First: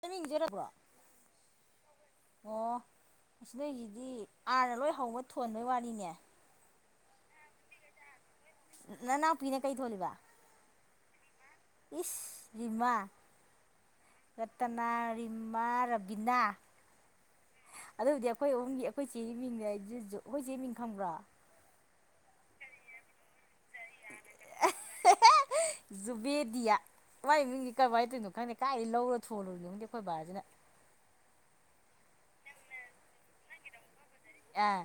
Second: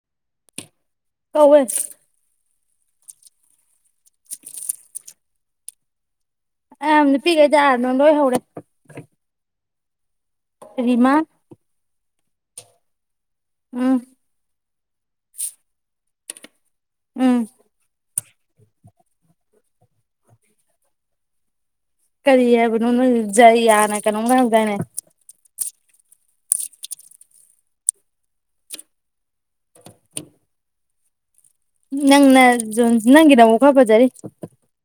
ꯇꯥꯏꯃꯤꯡꯖꯔꯕ꯭ꯔꯣ ꯇꯧꯋꯦ ꯑꯣ ꯑꯁꯤ ꯅꯣꯏꯁꯤꯗꯤ ꯑꯥꯔꯅ ꯂꯣꯏ ꯍꯧꯕ ꯊꯣꯟꯕꯩ ꯋꯥꯔꯤꯅꯦ ꯑ ꯅꯨꯄꯤꯈꯩ ꯇꯥꯗꯅ ꯂꯣꯏ ꯍꯧꯔꯦ ꯅ ꯅꯅꯥꯎꯄꯤꯅ ꯀꯩ ꯊꯣꯜꯂꯤꯕ ꯔꯤꯃꯥ ꯏꯁ ꯂꯤꯃꯥ ꯎꯝ ꯔꯇꯅꯥ ꯔꯤꯃꯥ ꯔꯕꯤꯅꯥ ꯎꯝ ꯑꯗꯨꯕꯨꯗꯤ ꯑꯩꯈꯣꯏ ꯑꯍꯨꯝꯒꯤ ꯑꯩꯈꯣꯏ ꯆꯦ ꯃꯤꯡꯗ ꯑꯖꯨꯖꯨ ꯑꯩꯈꯣꯏ ꯆꯦ ꯃꯤꯡ ꯈꯪꯕ꯭ꯔꯥ ꯀꯔꯤ ꯍꯥꯏꯕꯅꯣ ꯅꯣꯏ ꯖꯌꯥꯅ ꯀꯩꯅꯣꯝꯒ ꯍꯧꯗꯥꯥꯏꯅꯦ [unintelligible] ꯖꯨꯕꯦꯗꯤꯌꯥ ꯃꯥꯏ ꯏꯃꯤꯡꯗꯤ ꯀꯕꯥꯥꯏ ꯇꯣꯏꯅꯣ ꯈꯪꯗꯦ ꯀꯥꯏꯗꯩ ꯂꯧꯔ ꯊꯣꯜꯂꯨꯔꯤꯅꯣ ꯈꯪꯗꯦ ꯑꯩꯈꯣꯏ ꯕꯥꯖꯤꯅ ꯅꯪꯅ ꯖꯣꯟ ꯅꯪꯒꯤꯗꯃꯨꯛ ꯈꯔ ꯐꯖꯔꯤ ꯑꯥ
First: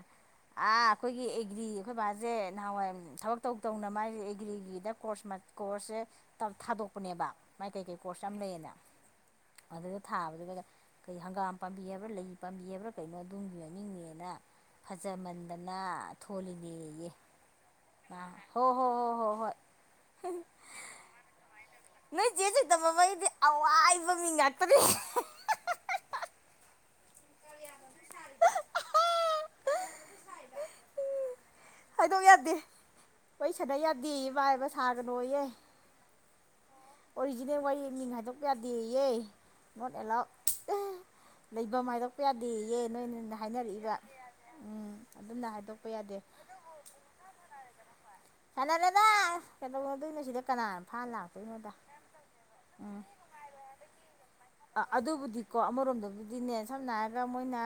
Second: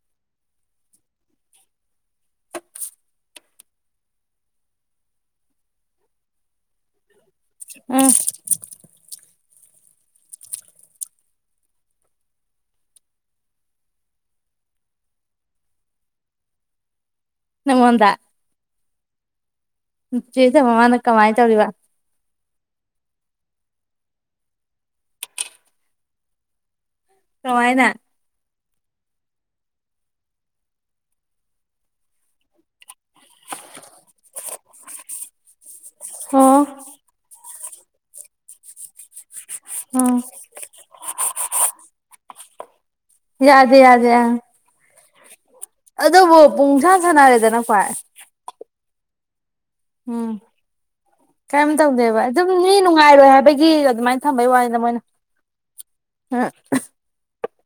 ꯑꯥ ꯑꯩꯈꯣꯏꯒꯤ ꯑꯦꯒ꯭ꯔꯤ ꯑꯩꯈꯣꯏ ꯕꯥꯖꯦ ꯅꯍꯥꯟꯋꯥꯏꯑꯝ ꯊꯕꯛ ꯇꯧ ꯇꯧꯅ ꯃꯥꯥꯏ ꯑꯦꯒ꯭ꯔꯤꯒꯤꯗ ꯀꯣꯔꯁ ꯃꯠ ꯀꯣꯔꯁꯁꯦ ꯇꯞ ꯊꯥꯗꯣꯛꯄꯅꯦꯕ ꯃꯥꯏ ꯀꯩꯀꯩ ꯎꯝ ꯀꯣꯔꯁ ꯌꯥꯝ ꯂꯩꯌꯦꯅ ꯑꯗꯨꯗ ꯊꯥꯕꯗꯨꯗꯒ ꯀꯩ ꯍꯪꯒꯥꯝ ꯄꯥꯝꯕꯤ ꯍꯥꯏꯕ꯭ꯔꯥ ꯂꯩ ꯄꯥꯝꯕꯤ ꯍꯥꯏꯕ꯭ꯔꯥ ꯀꯩꯅꯣ ꯑꯗꯨꯝꯒꯤ ꯃꯅꯤꯡꯅꯦꯅ ꯐꯖꯃꯟꯗꯅ ꯊꯣꯜꯂꯤꯅꯦꯌꯦ ꯅꯪꯉꯣꯟꯗ ꯃ ꯍꯣ ꯍꯣ ꯍꯣ ꯍꯣ ꯍꯣꯏ ꯗ ꯃꯃꯥꯅ ꯀꯃꯥꯏ ꯇꯧꯔꯤꯕ ꯅꯣꯏ ꯆꯦ ꯆꯤꯇꯕ ꯕꯩꯗꯤ ꯑꯋꯥꯏꯕ ꯃꯤꯡ ꯉꯥꯛꯇꯅꯦ ꯀꯃꯥꯏꯅ ꯍꯥꯏꯗꯣꯛ ꯌꯥꯗꯦ ꯋꯔꯤ ꯁꯅꯥ ꯌꯥꯗꯦꯌꯦ ꯃꯥ ꯍꯥꯏꯕ ꯁꯥꯒꯅꯣꯌꯦ ꯑꯣ ꯑꯣꯏ ꯒꯤꯅꯦ ꯋꯥꯔꯤ ꯃꯤꯡ ꯍꯥꯏꯗꯣꯛꯄ ꯌꯥꯗꯦꯌꯦ ꯅꯣꯠ ꯎꯝ ꯑꯦꯂꯥꯎꯠ ꯑꯥ ꯂꯩꯕꯝ ꯍꯥꯏꯗꯣꯛꯄ ꯌꯥꯗꯦꯌꯦ ꯅꯣꯏꯅꯅ ꯌꯥꯗꯦ ꯍꯥꯏꯅꯔꯛꯏꯕ ꯌꯥꯗꯦ ꯑ ꯎꯝ ꯑꯗꯨꯝꯅ ꯍꯥꯏꯗꯣꯛ ꯑꯗꯨꯕꯨ ꯄꯨꯡꯁꯥꯟ ꯁꯥꯟꯅꯔꯦꯗꯅ ꯈꫭꯏ ꯁꯅꯥꯔꯦꯗꯥ ꯎꯝ ꯀꯩꯝ ꯇꯧꯗꯦꯕ ꯑꯗꯨꯝ ꯃꯤ ꯅꯨꯡꯉꯥꯏꯔꯣꯏ ꯍꯥꯏꯕꯒꯤ ꯑꯗꯨꯃꯥꯏꯅ ꯊꯝꯕꯩ ꯋꯥꯅꯤꯗ ꯃꯣꯏꯅ ꯑꯗꯨꯕꯨꯗꯤ ꯀꯣ ꯑꯃꯔꯣꯝꯗꯕꯨꯗꯤꯅꯦ ꯁꯝꯅ ꯍꯥꯏ ꯑꯗ ꯃꯣꯏꯅ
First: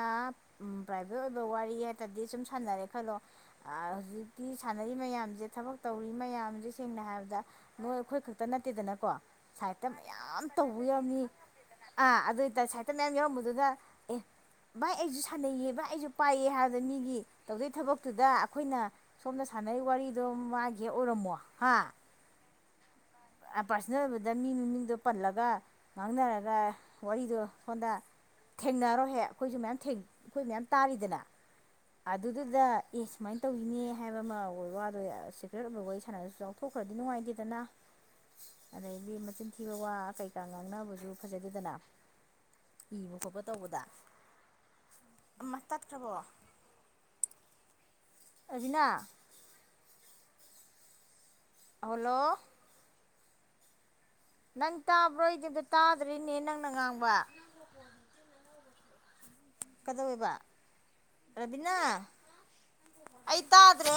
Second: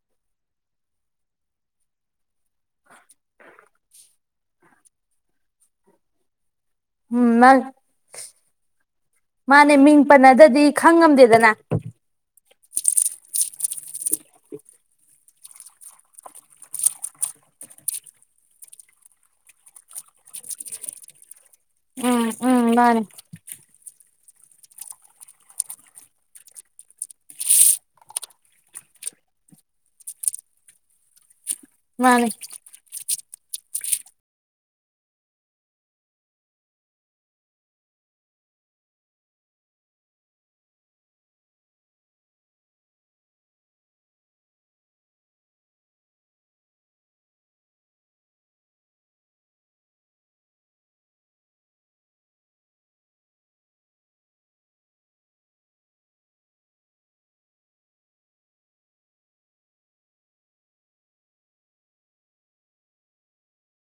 ꯎꯝ ꯄ꯭ꯔꯥꯏꯚꯦꯠ ꯑꯣꯏꯕ ꯋꯥꯔꯤ ꯍꯥꯏꯇꯥꯔꯗꯤ ꯁꯨꯝ ꯁꯥꯟꯅꯔꯦ ꯈꯜꯂꯣ ꯑꯥ ꯍꯧꯖꯤꯛ ꯀꯤ ꯁꯥꯟꯅꯔꯤ ꯃꯌꯥꯝꯖꯦ ꯊꯕꯛ ꯇꯧꯔꯤ ꯃꯌꯥꯝꯖꯦ ꯁꯦꯡꯅ ꯎꯝ ꯍꯥꯏꯔꯕꯗ ꯅꯣꯏ ꯑꯩꯈꯣꯏ ꯈꯛꯇ ꯅꯠꯇꯦꯗꯅꯀꯣ ꯃꯥꯅꯦ ꯁꯥꯏꯠꯇ ꯃꯤꯡ ꯃꯌꯥꯝ ꯄꯟꯅꯗꯗꯤ ꯇꯧꯕ ꯈꯪ ꯌꯥꯎꯅꯤ ꯉꯝꯗꯦꯗꯅ ꯑ ꯑꯗꯨꯏ ꯇ ꯁꯥꯏꯠꯇ ꯃꯌꯥꯝ ꯌꯥꯎꯔꯝꯕꯗꯨꯗ ꯑꯦ ꯚꯥꯏ ꯑꯩꯁꯨ ꯁꯥꯟꯅꯩꯌꯦ ꯚꯥꯏ ꯑꯩꯁꯨ ꯄꯥꯏꯌꯦ ꯍꯥꯏꯕꯗ ꯃꯤꯒꯤ ꯇꯧꯗꯩ ꯊꯕꯛꯇꯨꯗ ꯑꯩꯈꯣꯏꯅ ꯁꯣꯝꯗ ꯁꯥꯟꯅꯩ ꯋꯥꯔꯤꯗꯣ ꯃꯥꯒꯤ ꯍꯦꯛ ꯑꯣꯏꯔꯝꯃꯣ ꯍꯥ ꯎꯝ ꯎꯝ ꯃꯥꯅꯤ ꯄꯥꯔꯁꯣꯅꯦꯜ ꯑꯣꯏꯕꯗ ꯃꯤ ꯃꯃꯤꯡꯗꯣ ꯄꯜꯂꯒ ꯉꯥꯡꯅꯔꯒ ꯋꯥꯔꯤꯗꯣ ꯁꫭꯝꯗ ꯊꯦꯡꯅꯔꯣ ꯍꯦꯛ ꯑꯩꯈꯣꯏꯁꯨ ꯃꯌꯥꯝ ꯊꯦꯡ ꯑꯩꯈꯣꯏ ꯃꯌꯥꯝ ꯇꯥꯔꯤꯗꯅ ꯃꯥꯅꯦ ꯑꯗꯨꯗꯨꯗ ꯑꯦ ꯁꯨꯃꯥꯏꯅ ꯇꯧꯋꯤꯅꯦ ꯍꯥꯏꯕ ꯑꯃ ꯑꯣꯏꯕ ꯋꯥ ꯑꯗꯣ ꯁꯦꯀ꯭ꯔꯦꯠ ꯑꯣꯏꯕ ꯋꯥꯔꯤ ꯁꯥꯟꯅꯁꯨ ꯆꯥꯎꯊꯣꯛꯈ꯭ꯔꯗꯤ ꯅꯨꯡꯉꯥꯏꯇꯦꯗꯅ ꯑꯗꯩꯗꯤ ꯃꯆꯤꯟ ꯊꯤꯕ ꯋꯥ ꯀꯩꯀꯥ ꯉꯥꯡꯅꯕꯁꯨ ꯐꯖꯗꯦꯗꯅ ꯏꯕ ꯈꯣꯠꯄ ꯇꯧꯕꯗ ꯑꯃꯥ ꯇꯠꯈ꯭ꯔꯕꯣ ꯑꯔꯕꯤꯅꯥ ꯑꯍꯥꯜꯂꯣ ꯅꯪ ꯇꯥꯕ꯭ꯔꯣ ꯑꯩꯗꯤ ꯑꯝꯇ ꯇꯥꯗ꯭ꯔꯦꯅꯦ ꯅꯪꯅ ꯉꯥꯡꯕ ꯀꯗꯧꯋꯦꯕ ꯔꯕꯤꯅꯥ ꯑꯩ ꯇꯥꯗ꯭ꯔꯦꯍꯦ